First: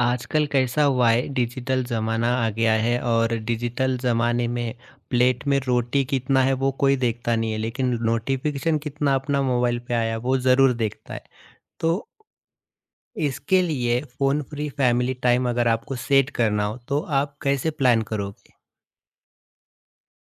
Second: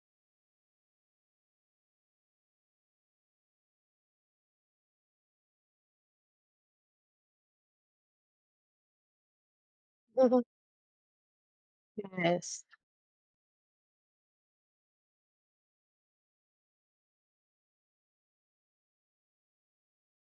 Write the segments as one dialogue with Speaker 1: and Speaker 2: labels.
Speaker 1: आजकल कैसा हुआ है डिजिटल ज़माना आ गया है और डिजिटल ज़माने में प्लेट में रोटी कितना है वो कोई देखता नहीं है लेकिन नोटिफिकेशन कितना अपना मोबाइल पे आया वो
Speaker 2: हुँ,
Speaker 1: ज़रूर देखता है। तो
Speaker 2: यस।
Speaker 1: इसके लिए फ़ोन फ्री फैमिली टाइम अगर आपको सेट करना हो तो आप कैसे प्लान करोगे?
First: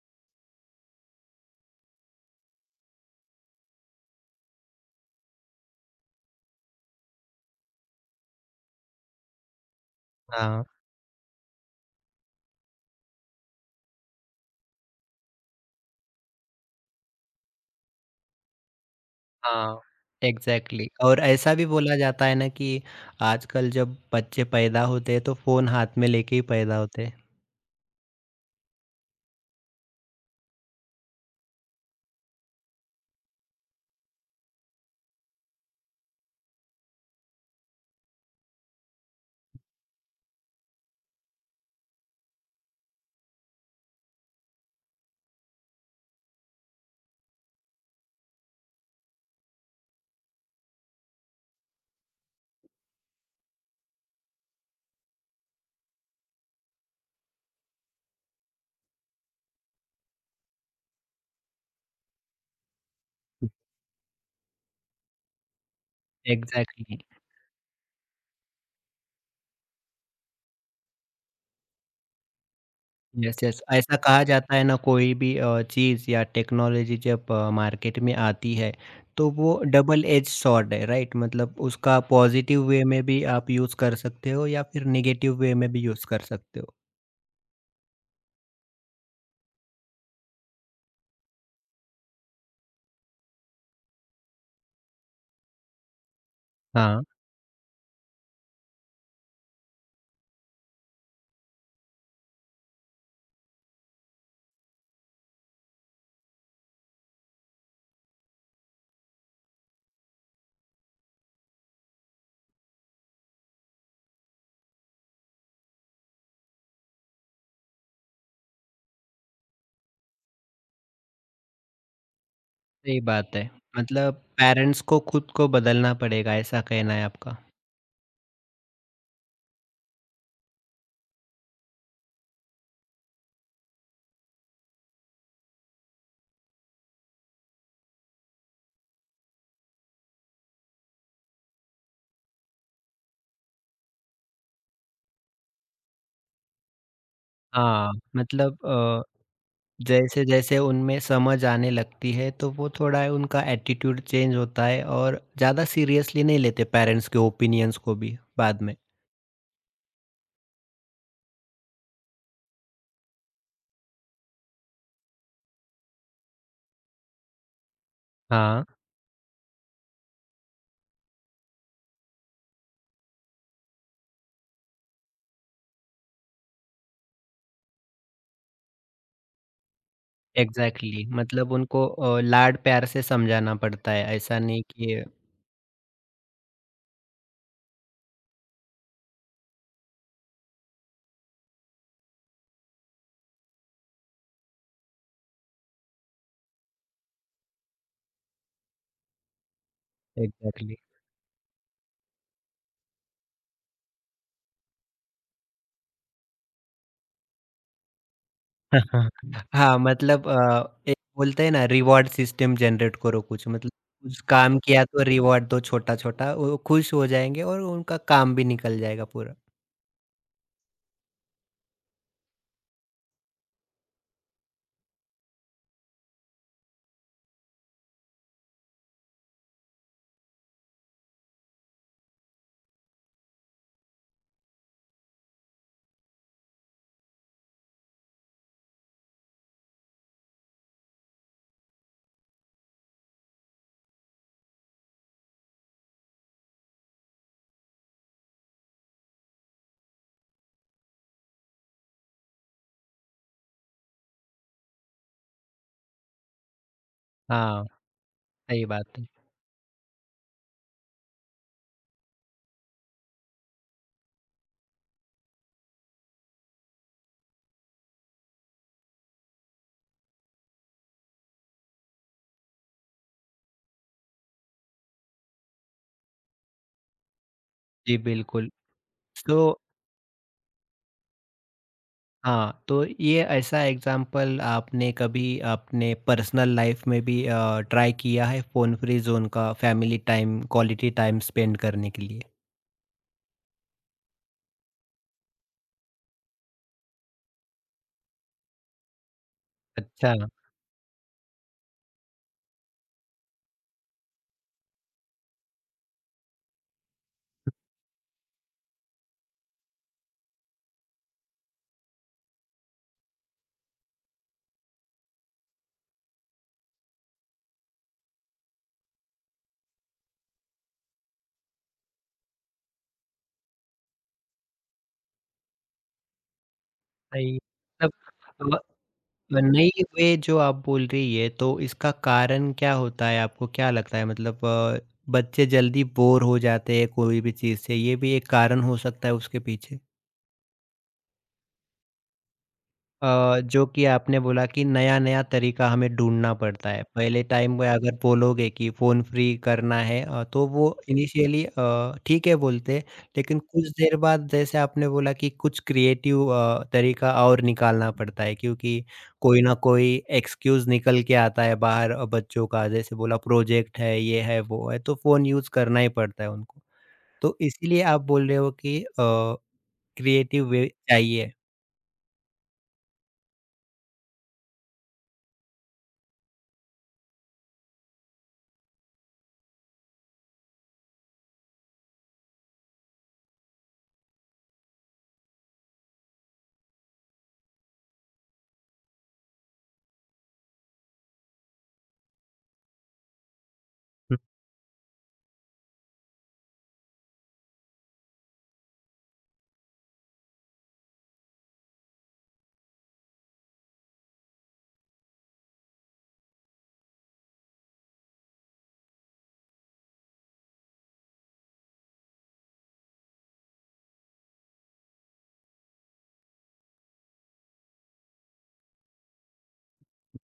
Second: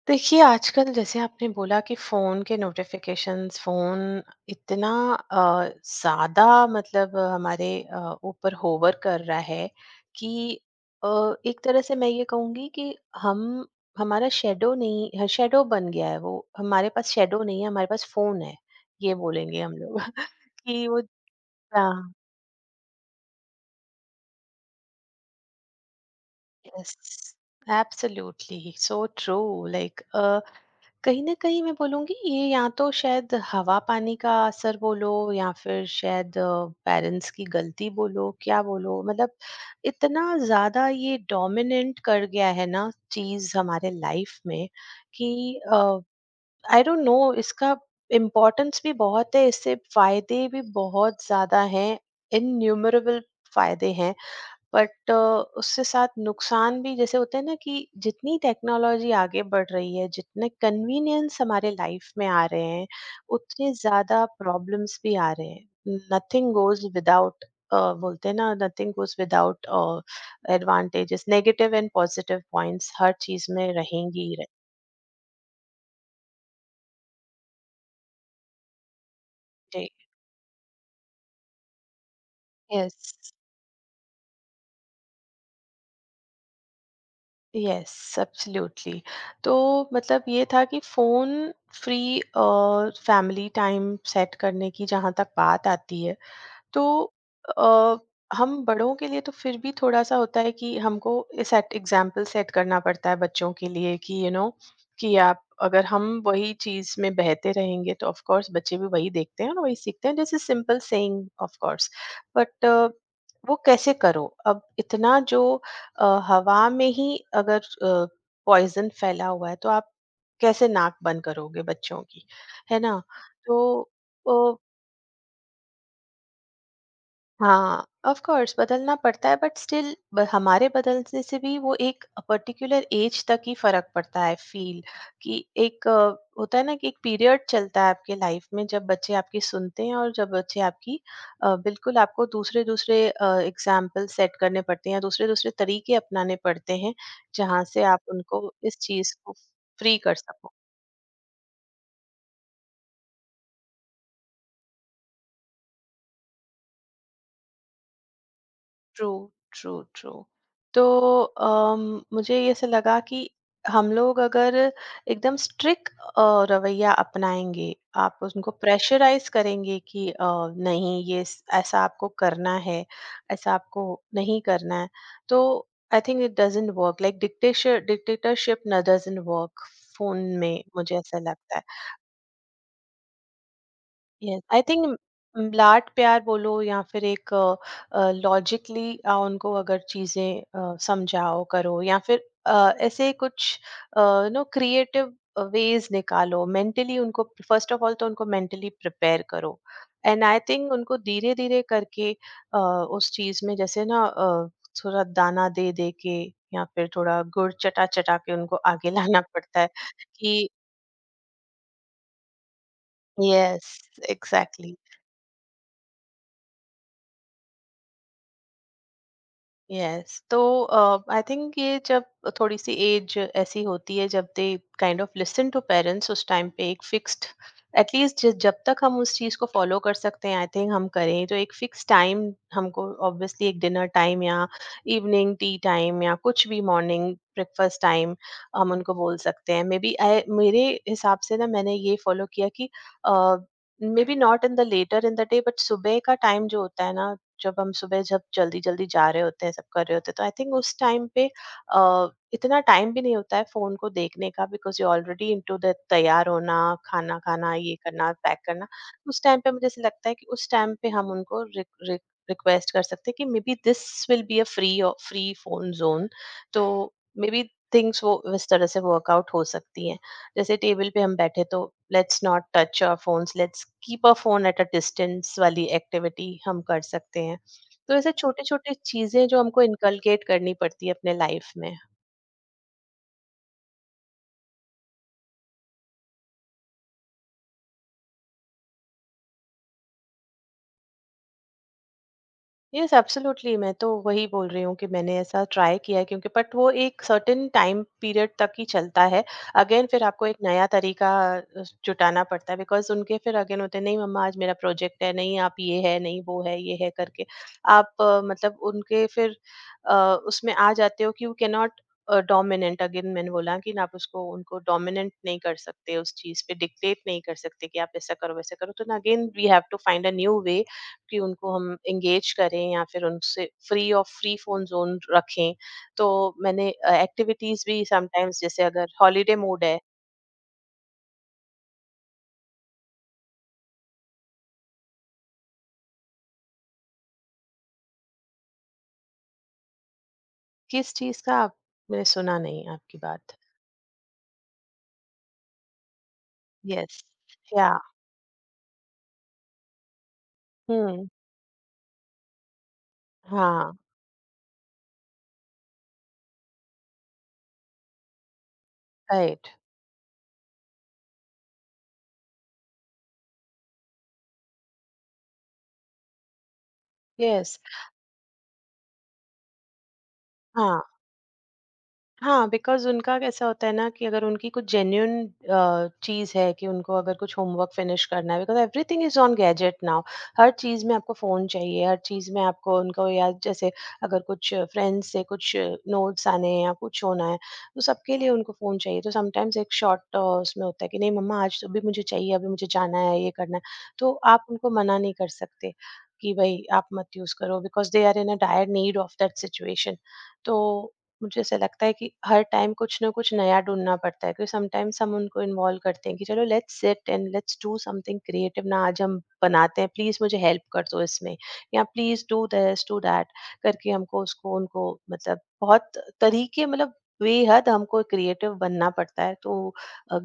Speaker 2: देखिए, आजकल जैसे आपने बोला कि फ़ोन के नोटिफ़िकेशंस, फ़ोन इतना अ, ज़्यादा मतलब हमारे ऊपर होवर कर रहा है कि
Speaker 1: हाँ,
Speaker 2: अ, एक तरह से मैं ये कहूँगी कि हम हमारा शैडो नहीं ह शैडो बन गया है वो। हमारे पास शैडो नहीं है, हमारे पास फ़ोन है, ये बोलेंगे हम
Speaker 1: हाँ।
Speaker 2: लोग कि
Speaker 1: एग्ज़ैक्टली
Speaker 2: वो
Speaker 1: और ऐसा भी बोला
Speaker 2: हाँ,
Speaker 1: जाता है ना कि आजकल जब बच्चे पैदा होते हैं तो फ़ोन हाथ में लेके ही पैदा
Speaker 2: यस।
Speaker 1: होते हैं।
Speaker 2: Absolutely, so true like a कहीं न कहीं मैं बोलूँगी ये या तो शायद हवा पानी का असर बोलो या फिर शायद पेरेंट्स की गलती बोलो, क्या बोलो मतलब इतना ज़्यादा ये डोमिनेंट कर गया है ना चीज़ हमारे लाइफ में कि आई डोंट नो इसका इम्पोर्टेंस भी बहुत है, इससे फ़ायदे भी बहुत ज़्यादा हैं, इन्यूमरेबल फ़ायदे हैं बट उससे साथ नुकसान भी जैसे होते हैं ना कि जितनी टेक्नोलॉजी आगे बढ़ रही है जितने कन्वीनियंस हमारे लाइफ में आ रहे हैं उतने ज्यादा प्रॉब्लम्स भी आ रहे हैं नथिंग गोज
Speaker 1: एग्ज़ैक्टली।
Speaker 2: विदाउट बोलते हैं ना nothing goes without advantages negative and positive points हर
Speaker 1: यस,
Speaker 2: चीज
Speaker 1: यस।
Speaker 2: में
Speaker 1: ऐसा कहा
Speaker 2: रहेंगी ही
Speaker 1: जाता है ना कोई भी चीज़ या टेक्नोलॉज़ी जब मार्केट में आती है, तो वो डबल
Speaker 2: रहेंगे।
Speaker 1: एज सॉर्ड है, राइट? मतलब उसका पॉज़िटिव वे में भी
Speaker 2: यस,
Speaker 1: आप यूज़ कर सकते हो या फिर नेगेटिव वे में भी यूज़ कर सकते हो।
Speaker 2: Yes, absolutely. तो मतलब ये था कि phone free family time set करने की जहाँ तक बात आती है तो
Speaker 1: हाँ,
Speaker 2: अ, हम बड़ों के लिए तो फिर भी थोड़ा-सा होता है कि हमको सेट एग्जाम्पल सेट करना पड़ता है बच्चों के लिए कि यू नो कि आप अगर हम वही चीज़ में बहते रहेंगे तो ऑफ कोर्स बच्चे भी वही देखते हैं और वही सीखते हैं जैसे simple saying of course but वो कैसे करो अब इतना जो हवा में ही अगर पॉइजन फैला हुआ है तो आप कैसे नाक बंद करोगे बच्चों की है ना।
Speaker 1: सही बात है।
Speaker 2: तो
Speaker 1: मतलब पेरेंट्स को खुद को बदलना पड़ेगा, ऐसा कहना है आपका?
Speaker 2: हाँ, ऑफ कोर्स बदलना पड़ता है बट स्टिल हमारे बदलने से भी वो एक पर्टिकुलर एज तक ही फर्क पड़ता है फील कि एक होता है ना कि एक पीरियड चलता है आपके लाइफ में जब बच्चे आपकी सुनते हैं और जब बच्चे आपकी बिल्कुल आपको दूसरे दूसरे एग्जाम्पल सेट करने पड़ते हैं या दूसरे दूसरे तरीके अपनाने पड़ते हैं जहाँ से
Speaker 1: हाँ,
Speaker 2: आप उनको
Speaker 1: मतलब
Speaker 2: इस चीज को फ्री कर सको।
Speaker 1: जैसे-जैसे उनमें समझ आने लगती है, तो वो थोड़ा उनका एटीट्यूड चेंज होता है और ज़्यादा सीरियसली नहीं लेते पेरेंट्स के ओपिनियंस को भी बाद में।
Speaker 2: True, true, true. तो अम, मुझे ये से लगा कि हम लोग अगर एकदम स्ट्रिक्ट रवैया अपनाएंगे आप उनको
Speaker 1: हाँ,
Speaker 2: प्रेशराइज करेंगे कि नहीं ये ऐसा आपको करना है ऐसा आपको नहीं करना है तो I think it doesn't work like dictation dictatorship न डजेंट वर्क फोन में मुझे
Speaker 1: एग्ज़ैक्टली
Speaker 2: ऐसा
Speaker 1: मतलब
Speaker 2: लगता है।
Speaker 1: उनको लाड-प्यार से समझाना पड़ता है, ऐसा
Speaker 2: यस आई
Speaker 1: नहीं
Speaker 2: थिंक
Speaker 1: कि
Speaker 2: लाड प्यार बोलो या फिर एक लॉजिकली उनको अगर चीजें समझाओ करो या फिर ऐसे कुछ नो क्रिएटिव वेज निकालो मेंटली उनको फर्स्ट ऑफ ऑल तो उनको मेंटली प्रिपेयर करो एंड आई थिंक
Speaker 1: एग्ज़ैक्टली
Speaker 2: उनको धीरे धीरे करके उस चीज में जैसे ना थोड़ा दाना दे दे के या फिर थोड़ा गुड़ चटा चटा के उनको आगे लाना पड़ता है
Speaker 1: हाँ, मतलब
Speaker 2: कि
Speaker 1: एक बोलते हैं ना रिवॉर्ड सिस्टम जनरेट करो कुछ
Speaker 2: यस,
Speaker 1: मतलब कुछ काम
Speaker 2: एग्जैक्टली।
Speaker 1: किया तो रिवॉर्ड दो छोटा-छोटा, वो खुश हो जाएँगे और उनका काम भी निकल जाएगा पूरा।
Speaker 2: यस तो आई थिंक ये जब थोड़ी सी एज ऐसी होती है जब they kind of listen to parents उस टाइम पे एक फिक्स्ड एटलीस्ट जब तक हम उस चीज़ को फॉलो कर सकते हैं आई थिंक हम करें तो एक फिक्स टाइम हमको ऑब्वियसली एक डिनर टाइम या इवनिंग टी टाइम या कुछ भी मॉर्निंग ब्रेकफास्ट टाइम हम उनको बोल सकते हैं मे बी आई मेरे हिसाब से ना मैंने ये फॉलो किया कि maybe not in the later in the day but सुबह का टाइम जो होता है ना जब हम सुबह जब जल्दी-जल्दी जा रहे होते हैं, सब कर रहे होते हैं, तो आई थिंक उस टाइम पे अ, इतना टाइम भी नहीं होता है फ़ोन को देखने का because you already into the तैयार होना, खाना खाना,
Speaker 1: हाँ,
Speaker 2: ये करना, पैक
Speaker 1: सही
Speaker 2: करना।
Speaker 1: बात है।
Speaker 2: उस टाइम पे मुझे ऐसा लगता है कि उस टाइम पे हम उनको रिक रिक रिक्वेस्ट कर सकते हैं कि maybe this will be a free phone zone. तो मे बी थिंग्स वो इस तरह से वर्कआउट हो सकती हैं। जैसे टेबल पे हम बैठे तो let's not touch our phones let's keep our phone at a distance वाली एक्टिविटी हम कर सकते हैं। तो
Speaker 1: जी,
Speaker 2: ऐसे छोटे
Speaker 1: बिल्कुल।
Speaker 2: छोटे चीजें
Speaker 1: तो
Speaker 2: जो हमको इनकलकेट करनी पड़ती है अपने लाइफ में।
Speaker 1: हाँ, तो ये ऐसा एग्ज़ाम्पल आपने कभी अपने पर्सनल लाइफ़ में भी ट्राई किया है फ़ोन फ्री ज़ोन का family time, quality time spend करने के लिए?
Speaker 2: Yes, absolutely. मैं तो वही बोल रही हूँ कि मैंने ऐसा ट्राई किया है क्योंकि बट वो एक सर्टेन टाइम पीरियड तक ही चलता है अगेन फिर
Speaker 1: अच्छा,
Speaker 2: आपको एक नया तरीका जुटाना पड़ता है बिकॉज उनके फिर अगेन होते हैं नहीं मम्मा आज मेरा प्रोजेक्ट है नहीं आप ये है नहीं वो है ये है करके आप मतलब उनके फिर अ, उसमें आ जाते हो कि you can not dominant again मैंने बोला कि ना आप उसको उनको डोमिनेंट नहीं कर सकते उस चीज पे डिक्टेट नहीं कर सकते कि आप ऐसा करो वैसा करो तो ना again we have to find a new way कि उनको हम एंगेज करें या फिर उनसे फ्री और फ्री फ़ोन ज़ोन रखें। तो मैंने
Speaker 1: सही
Speaker 2: एक्टिविटीज़ भी समटाइम्स
Speaker 1: मतलब
Speaker 2: जैसे अगर हॉलिडे
Speaker 1: व
Speaker 2: मूड
Speaker 1: नई
Speaker 2: है,
Speaker 1: वे जो आप बोल रही है, तो इसका कारण क्या होता है? आपको क्या लगता है? मतलब बच्चे जल्दी बोर हो जाते हैं कोई भी चीज़ से, ये भी एक कारण हो सकता है उसके पीछे?
Speaker 2: किस चीज़ का आपने सुना नहीं आपकी बात।
Speaker 1: जो कि आपने बोला कि नया-नया तरीका हमें ढूँढना पड़ता है।
Speaker 2: येस।
Speaker 1: पहले टाइम में
Speaker 2: या
Speaker 1: अगर बोलोगे कि फ़ोन फ्री करना है तो वो
Speaker 2: हुँ।
Speaker 1: इनिशियली ठीक है बोलते, लेकिन कुछ
Speaker 2: हाँ,
Speaker 1: देर बाद जैसे आपने बोला कि कुछ क्रिएटिव तरीका और निकालना पड़ता है क्योंकि कोई
Speaker 2: राइट।
Speaker 1: ना कोई एक्सक्यूज़ निकल के आता है बाहर बच्चों का जैसे बोला प्रोजेक्ट है, ये है, वो है, तो फ़ोन यूज़ करना ही पड़ता है उनको। तो
Speaker 2: येस,
Speaker 1: इसीलिए आप बोल रहे हो कि क्रिएटिव वे
Speaker 2: हाँ।
Speaker 1: चाहिए।
Speaker 2: हाँ, बिकॉज़ उनका कैसा होता है ना कि अगर उनकी कुछ जेन्युइन चीज़ है कि उनको अगर कुछ होमवर्क फिनिश करना है because everything is on gadget now. हर चीज़ में आपको फ़ोन चाहिए, हर चीज़ में आपको उनको या जैसे अगर कुछ फ्रेंड्स से कुछ नोट्स आने हैं या कुछ होना है, तो सबके लिए उनको फ़ोन चाहिए। तो समटाइम्स एक शॉर्ट उसमें होता है कि नहीं मम्मा आज तो अभी मुझे चाहिए, अभी मुझे जाना है, ये करना है। तो आप उनको मना नहीं कर सकते कि भई आप मत यूज़ करो because they are in a dire need of that situation. तो मुझे ऐसा लगता है कि हर टाइम कुछ ना कुछ नया ढूंढना पड़ता है क्योंकि समटाइम्स हम उनको इन्वॉल्व करते हैं कि चलो let's sit and let's do something creative ना आज हम बनाते हैं प्लीज मुझे हेल्प कर दो इसमें या please do this do that करके हमको उसको उनको मतलब बहुत तरीके मतलब बेहद हमको क्रिएटिव बनना पड़ता है तो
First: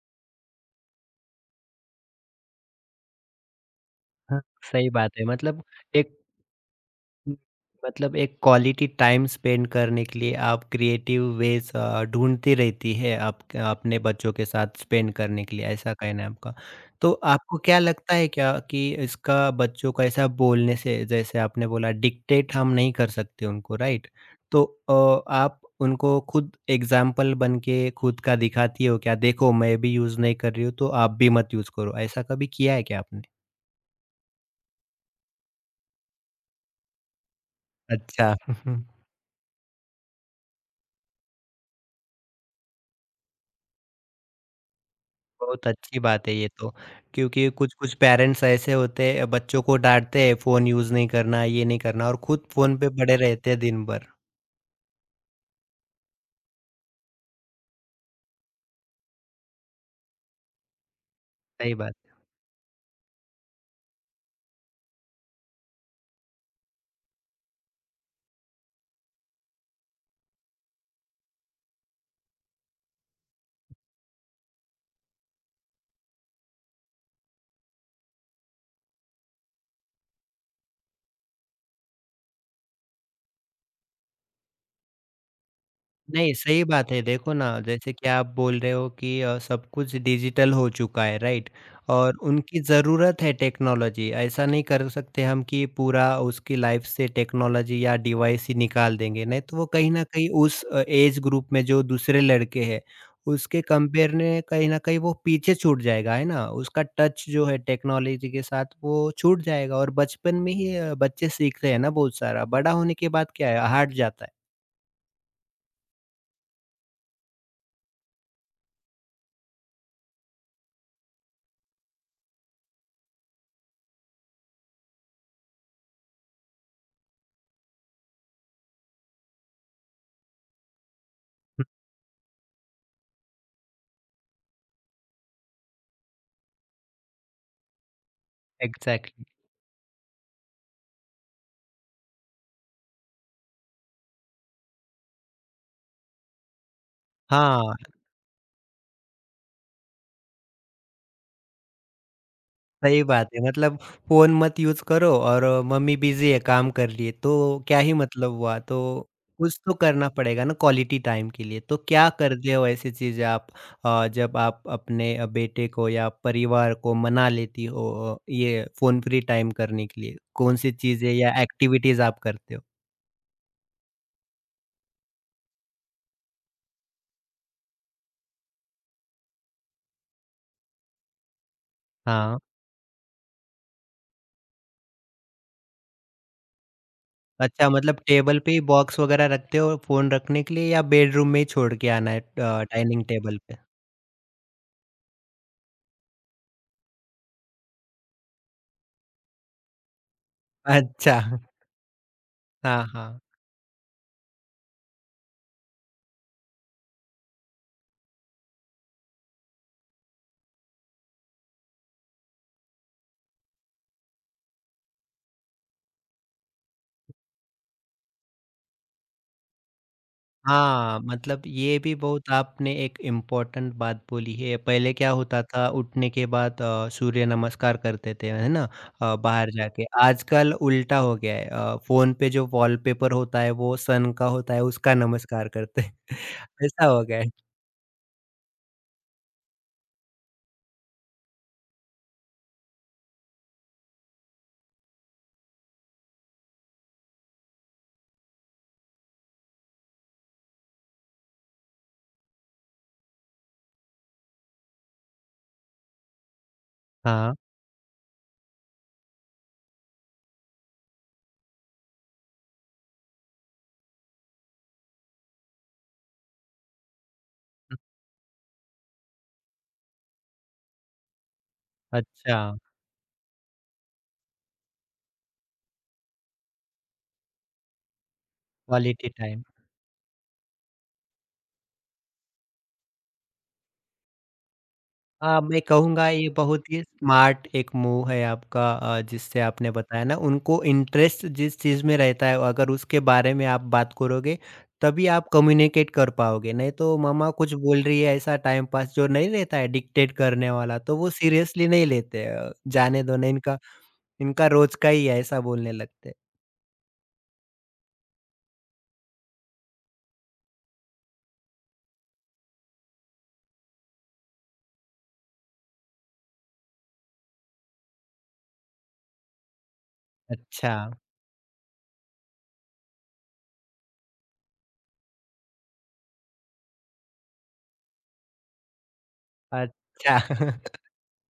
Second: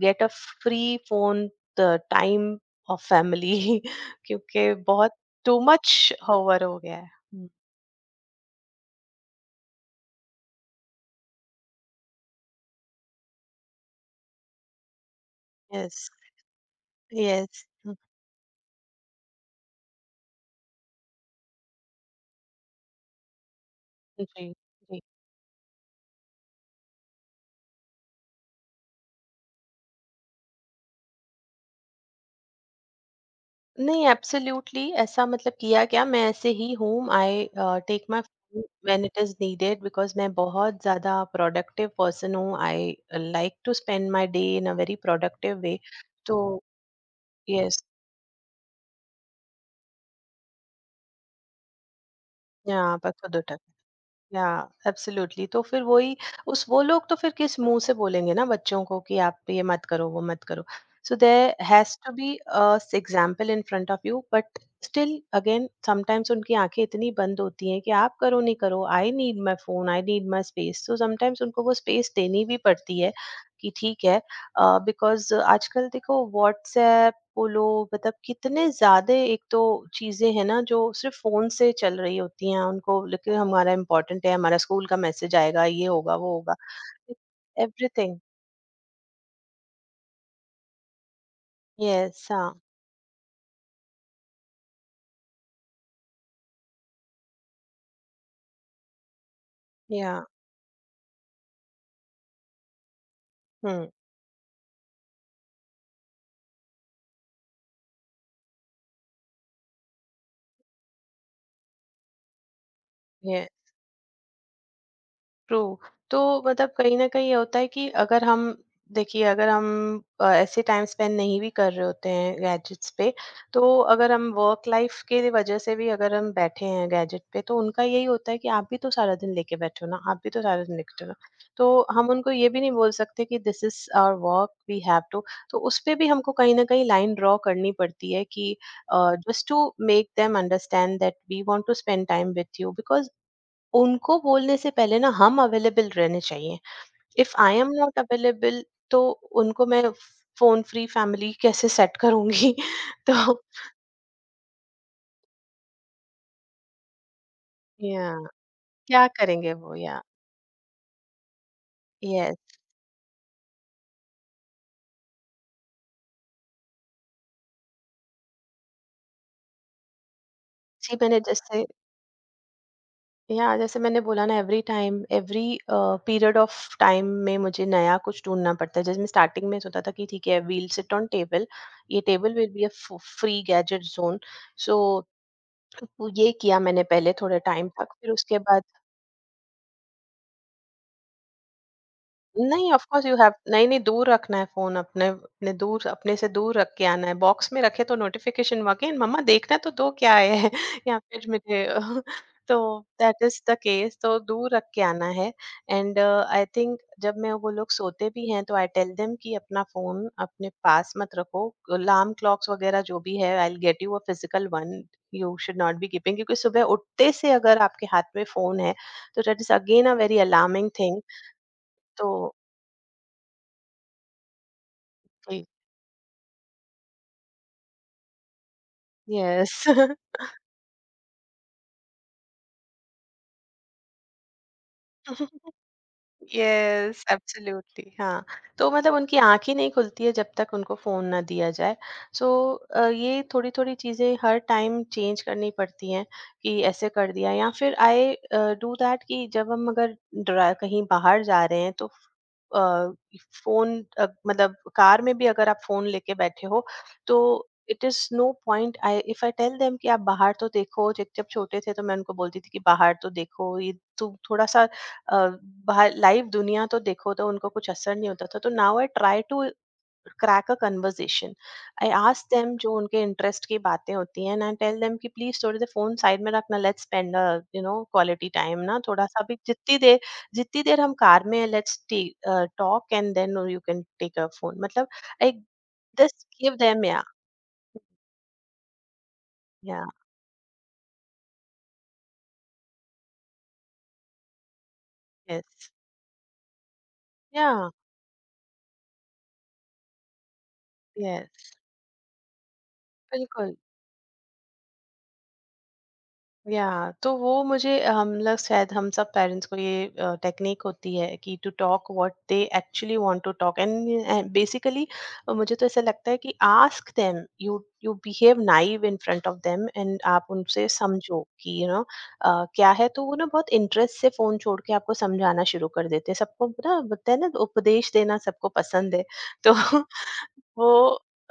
Speaker 2: get a free phone the time of family
Speaker 1: हाँ,
Speaker 2: क्योंकि
Speaker 1: सही
Speaker 2: बहुत
Speaker 1: बात है
Speaker 2: टू
Speaker 1: मतलब
Speaker 2: मच
Speaker 1: एक
Speaker 2: होवर हो गया है। हम्म,
Speaker 1: एक क्वालिटी टाइम स्पेंड करने के लिए आप क्रिएटिव वेज ढूँढती रहती है आप अपने बच्चों के साथ स्पेंड करने के लिए, ऐसा
Speaker 2: यस,
Speaker 1: कहना है आपका। तो आपको
Speaker 2: यस,
Speaker 1: क्या लगता है क्या कि इसका बच्चों को ऐसा बोलने से जैसे आपने बोला डिक्टेट हम नहीं कर सकते उनको राइट?
Speaker 2: जी,
Speaker 1: तो
Speaker 2: जी।
Speaker 1: आप उनको खुद एग्ज़ाम्पल बन के खुद का दिखाती हो क्या? देखो मैं भी यूज़ नहीं कर रही हूँ तो आप भी मत यूज़ करो, ऐसा कभी किया है क्या आपने?
Speaker 2: नहीं एब्सोल्युटली ऐसा मतलब किया क्या मैं ऐसे ही हूँ आई टेक माय
Speaker 1: अच्छा।
Speaker 2: When it is needed because मैं बहुत ज्यादा प्रोडक्टिव पर्सन हूँ I like to spend my day in a very productive
Speaker 1: बहुत
Speaker 2: वे
Speaker 1: अच्छी बात है
Speaker 2: तो
Speaker 1: ये तो, क्योंकि
Speaker 2: यस
Speaker 1: कुछ-कुछ पेरेंट्स ऐसे होते हैं, बच्चों को डाँटते हैं फ़ोन यूज़ नहीं करना, ये नहीं करना और खुद फ़ोन पे
Speaker 2: यहाँ पर
Speaker 1: पड़े
Speaker 2: खुद
Speaker 1: रहते
Speaker 2: उठक
Speaker 1: हैं दिन भर।
Speaker 2: या एब्सोल्युटली तो फिर वही उस वो लोग तो फिर किस मुंह से बोलेंगे ना बच्चों को कि आप ये मत करो वो मत करो सो देयर
Speaker 1: सही बात।
Speaker 2: Has to be a example in front of you but still again sometimes उनकी आंखें इतनी बंद होती हैं कि आप करो नहीं करो I need my phone I need my space so sometimes उनको वो स्पेस देनी भी पड़ती है कि ठीक है बिकॉज आजकल देखो व्हाट्सएप बोलो मतलब कितने ज्यादा एक तो चीजें हैं ना जो सिर्फ फोन से चल रही होती हैं उनको लेकिन हमारा इम्पोर्टेंट है हमारा स्कूल का मैसेज आएगा ये होगा वो
Speaker 1: नहीं,
Speaker 2: होगा
Speaker 1: सही बात है। देखो ना, जैसे कि
Speaker 2: एवरीथिंग।
Speaker 1: आप बोल रहे हो कि सब कुछ डिजिटल हो चुका है, राइट? और
Speaker 2: यस, हाँ,
Speaker 1: उनकी ज़रूरत है टेक्नोलॉजी, ऐसा नहीं कर सकते हम कि पूरा उसकी लाइफ़ से टेक्नोलॉजी या डिवाइस ही निकाल देंगे, नहीं तो वो कहीं न
Speaker 2: या,
Speaker 1: कहीं उस एज ग्रुप में जो दूसरे लड़के हैं, उसके
Speaker 2: हम्म,
Speaker 1: कंपेयर में कहीं न कहीं वो पीछे छूट जाएगा, है ना? उसका टच जो है टेक्नोलॉजी के साथ, वो छूट जाएगा और बचपन में ही बच्चे सीखते हैं ना बहुत सारा, बड़ा होने के बाद क्या है, हट जाता है।
Speaker 2: ट्रू। तो मतलब कहीं न कहीं ये होता है कि अगर हम देखिए अगर हम ऐसे टाइम स्पेंड नहीं भी कर रहे होते हैं गैजेट्स पे, तो अगर हम वर्क लाइफ़ के वज़ह से भी अगर हम बैठे हैं गैजेट पे, तो उनका यही होता है कि आप भी तो सारा दिन लेके बैठे हो ना, आप भी तो सारा दिन लेके हो।
Speaker 1: हुँ,
Speaker 2: तो हम उनको ये भी नहीं बोल सकते कि this is our work, we have to. तो उसपे भी हमको कहीं न कहीं लाइन ड्रॉ करनी पड़ती है कि uh,
Speaker 1: exactly.
Speaker 2: Just to make them understand that we want to spend time with you because उनको बोलने से पहले ना हम अवेलेबल रहने चाहिए इफ आई एम
Speaker 1: हाँ,
Speaker 2: नॉट अवेलेबल तो उनको मैं फोन फ्री फैमिली कैसे सेट करूंगी
Speaker 1: सही
Speaker 2: तो
Speaker 1: बात है मतलब फ़ोन मत यूज़ करो और मम्मी बिज़ी है काम कर रही है, तो क्या ही
Speaker 2: या
Speaker 1: मतलब हुआ?
Speaker 2: क्या
Speaker 1: तो
Speaker 2: करेंगे
Speaker 1: कुछ तो
Speaker 2: वो या
Speaker 1: करना पड़ेगा ना क्वालिटी टाइम के लिए, तो क्या
Speaker 2: यस
Speaker 1: करते हो ऐसी चीज़ें आप जब आप अपने बेटे को या परिवार को मना लेती हो ये फ़ोन फ्री टाइम करने के लिए? कौन-सी
Speaker 2: जी
Speaker 1: चीज़ें
Speaker 2: मैंने
Speaker 1: या
Speaker 2: जैसे
Speaker 1: एक्टिविटीज़ आप करते हो?
Speaker 2: या जैसे मैंने बोला ना every time every period of time में मुझे नया कुछ ढूंढना पड़ता है जैसे मैं स्टार्टिंग में सोचा था कि ठीक है वील सिट ऑन टेबल ये टेबल
Speaker 1: हाँ,
Speaker 2: will be a free gadget zone so ये किया मैंने पहले थोड़े
Speaker 1: अच्छा
Speaker 2: टाइम तक
Speaker 1: मतलब
Speaker 2: फिर
Speaker 1: टेबल
Speaker 2: उसके
Speaker 1: पे ही
Speaker 2: बाद
Speaker 1: बॉक्स वग़ैरह रखते हो फ़ोन रखने के लिए या बेडरूम में ही छोड़ के आना है
Speaker 2: नहीं of course
Speaker 1: dining
Speaker 2: you have
Speaker 1: table पे?
Speaker 2: नहीं, नहीं दूर रखना है फ़ोन अपने अपने दूर अपने से दूर रख के आना है। बॉक्स में रखे तो नोटिफ़िकेशन वाक़ई मम्मा देखना तो दो क्या है या
Speaker 1: अच्छा,
Speaker 2: फिर मुझे तो
Speaker 1: हाँ, हाँ।
Speaker 2: दैट इज़ द केस तो दूर रख के आना है एंड आई थिंक जब मैं वो लोग सोते भी हैं तो आई टेल देम कि अपना फ़ोन अपने पास मत रखो। अलार्म क्लॉक्स वग़ैरह जो भी है I will get you a physical one. You should not be keeping क्योंकि सुबह उठते से अगर आपके हाथ में फ़ोन है तो that is again a very alarming
Speaker 1: हाँ,
Speaker 2: थिंग।
Speaker 1: मतलब ये भी
Speaker 2: तो
Speaker 1: बहुत आपने एक इम्पोर्टेंट बात बोली है। पहले क्या होता था उठने के बाद सूर्य नमस्कार करते थे, है ना? बाहर
Speaker 2: यस
Speaker 1: जाके। आजकल उल्टा हो गया है। फ़ोन पे जो वॉलपेपर होता है वो सन का होता है, उसका नमस्कार करते हैं। ऐसा
Speaker 2: यस,
Speaker 1: हो गया है।
Speaker 2: एब्सोल्युटली, हाँ। तो मतलब उनकी आंख ही नहीं खुलती है जब तक उनको फोन ना दिया जाए सो ये थोड़ी थोड़ी चीजें हर टाइम चेंज करनी पड़ती हैं कि ऐसे कर दिया या फिर आई डू दैट कि जब हम अगर कहीं बाहर जा रहे हैं तो अ, फ़ोन मतलब कार में भी अगर आप फ़ोन लेके बैठे हो, तो
Speaker 1: हाँ,
Speaker 2: it is no point I if I tell them कि आप बाहर तो देखो, जब जब छोटे थे तो मैं उनको बोलती थी कि बाहर तो देखो, ये तुम थोड़ा-सा बाहर लाइव दुनिया तो देखो, तो उनको कुछ असर नहीं होता था। तो now I try to crack a conversation. I ask
Speaker 1: अच्छा,
Speaker 2: them जो उनके इंटरेस्ट की बातें होती हैं and I tell them कि प्लीज थोड़ी देर फोन साइड में रखना let's spend you know quality time ना थोड़ा
Speaker 1: क्वालिटी
Speaker 2: सा भी
Speaker 1: टाइम।
Speaker 2: जितनी देर हम कार में है let's talk and then you can take a phone मतलब आई
Speaker 1: हाँ, मैं कहूँगा
Speaker 2: जस्ट
Speaker 1: ये
Speaker 2: गिव
Speaker 1: बहुत ही
Speaker 2: देम
Speaker 1: स्मार्ट एक मूव है आपका जिससे आपने
Speaker 2: या
Speaker 1: बताया ना उनको इंटरेस्ट जिस चीज़ में रहता है अगर उसके बारे में आप बात करोगे तभी आप
Speaker 2: यस
Speaker 1: कम्युनिकेट कर पाओगे नहीं तो मम्मा
Speaker 2: या
Speaker 1: कुछ बोल रही है ऐसा टाइम पास जो नहीं रहता है डिक्टेट करने वाला तो वो
Speaker 2: यस
Speaker 1: सीरियसली नहीं लेते जाने दो ना
Speaker 2: बिल्कुल
Speaker 1: इनका इनका रोज का ही है ऐसा बोलने लगते हैं।
Speaker 2: या तो वो मुझे हम लोग शायद हम सब पेरेंट्स को ये टेक्निक होती है कि to talk what they actually want to talk and basically मुझे तो ऐसा लगता है कि ask them you you behave naive in front of them and आप उनसे
Speaker 1: अच्छा
Speaker 2: समझो कि यू नो क्या है तो वो ना बहुत इंटरेस्ट से फोन छोड़ के आपको समझाना शुरू कर देते हैं सबको ना होता है ना उपदेश देना सबको पसंद है तो
Speaker 1: अच्छा
Speaker 2: वो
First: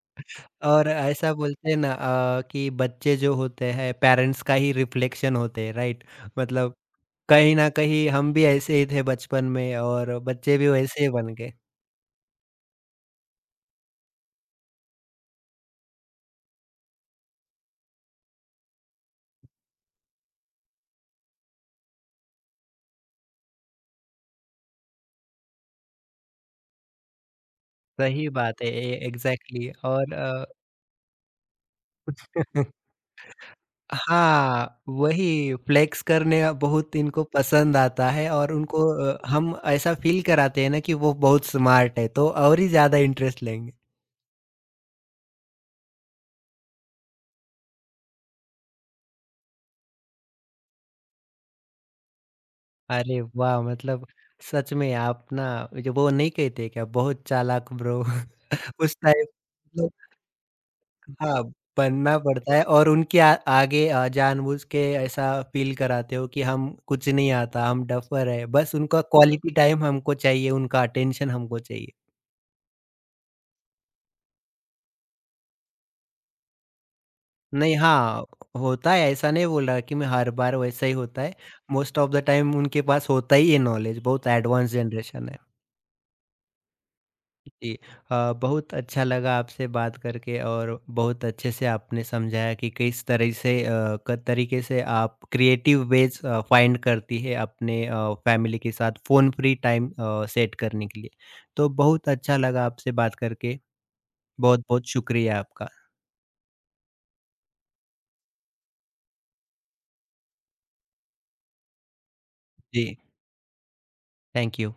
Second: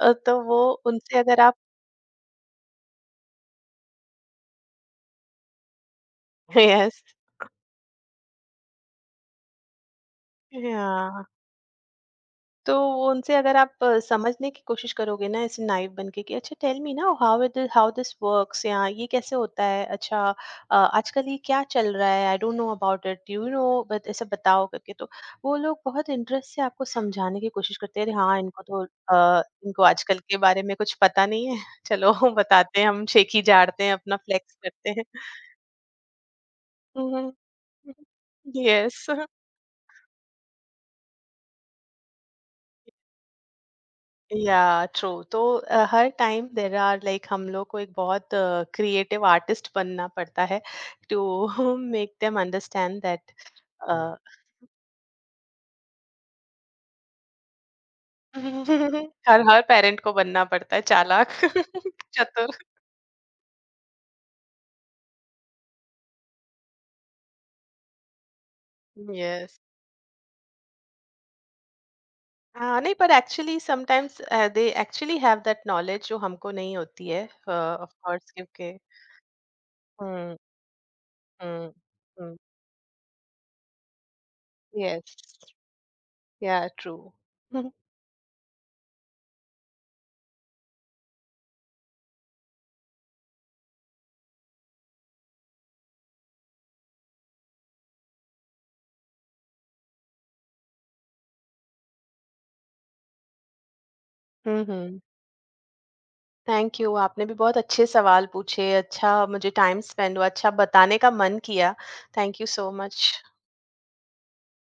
Speaker 2: तो वो
Speaker 1: और
Speaker 2: उनसे
Speaker 1: ऐसा
Speaker 2: अगर आप
Speaker 1: बोलते हैं ना कि बच्चे जो होते हैं पेरेंट्स का ही रिफ्लेक्शन होते हैं राइट मतलब
Speaker 2: यस
Speaker 1: कहीं न कहीं हम भी ऐसे ही थे बचपन में और बच्चे भी
Speaker 2: या
Speaker 1: वैसे ही बन गए।
Speaker 2: तो उनसे अगर आप समझने की कोशिश करोगे ना ऐसे नाइव बन के कि अच्छा टेल मी ना how it how this works या ये कैसे होता है अच्छा आजकल ये क्या चल रहा है I don't know about it you know but ऐसे बताओ करके तो वो लोग बहुत इंटरेस्ट से आपको समझाने की कोशिश करते हैं अरे
Speaker 1: सही
Speaker 2: हाँ
Speaker 1: बात
Speaker 2: इनको
Speaker 1: है
Speaker 2: तो
Speaker 1: ए एग्ज़ैक्टली
Speaker 2: इनको
Speaker 1: और
Speaker 2: आजकल के बारे में कुछ पता नहीं है चलो बताते हैं हम शेखी झाड़ते हैं अपना फ्लेक्स
Speaker 1: हाँ,
Speaker 2: करते
Speaker 1: वही फ्लेक्स करने का बहुत इनको
Speaker 2: हैं
Speaker 1: पसंद आता है और उनको
Speaker 2: यस
Speaker 1: हम ऐसा फ़ील कराते हैं ना कि वो बहुत स्मार्ट है तो और ही ज़्यादा इंटरेस्ट लेंगे।
Speaker 2: या ट्रू तो हर टाइम देयर आर लाइक हम लोग को एक बहुत क्रिएटिव आर्टिस्ट बनना पड़ता है टू मेक देम अंडरस्टैंड
Speaker 1: अरे
Speaker 2: दैट
Speaker 1: वाह! मतलब सच में आप ना जो वो नहीं कहते क्या बहुत चालाक ब्रो उस टाइप
Speaker 2: हर हर पेरेंट को बनना पड़ता है चालाक
Speaker 1: हाँ, बनना पड़ता
Speaker 2: चतुर।
Speaker 1: है और उनके आ आगे जानबूझ के ऐसा फ़ील कराते हो कि हम कुछ नहीं आता, हम डफ़र है। बस उनका क्वालिटी
Speaker 2: यस,
Speaker 1: टाइम हमको चाहिए, उनका अटेंशन हमको चाहिए।
Speaker 2: हाँ, नहीं पर actually sometimes they actually have that knowledge जो हमको नहीं होती है
Speaker 1: नहीं
Speaker 2: ऑफ
Speaker 1: हाँ,
Speaker 2: कोर्स क्योंकि
Speaker 1: होता है ऐसा नहीं बोल रहा कि मैं हर
Speaker 2: हम्म,
Speaker 1: बार वैसा ही होता है। Most of the
Speaker 2: hmm,
Speaker 1: time उनके पास होता ही है नॉलेज, बहुत एडवांस
Speaker 2: यस,
Speaker 1: जनरेशन है।
Speaker 2: या ट्रू। Yes, yeah, true.
Speaker 1: जी, बहुत अच्छा लगा आपसे बात करके और बहुत अच्छे से आपने समझाया कि किस तरह से क- तरीके से आप क्रिएटिव वेज फाइंड करती है अपने फैमिली के साथ फ़ोन फ्री टाइम सेट करने के लिए तो बहुत अच्छा लगा आपसे बात करके बहुत
Speaker 2: हम्म,
Speaker 1: बहुत
Speaker 2: हम्म,
Speaker 1: शुक्रिया आपका
Speaker 2: थैंक यू। आपने भी बहुत अच्छे सवाल पूछे, अच्छा मुझे टाइम स्पेंड हुआ, अच्छा बताने का मन किया। थैंक यू सो
Speaker 1: जी
Speaker 2: मच।
Speaker 1: Thank you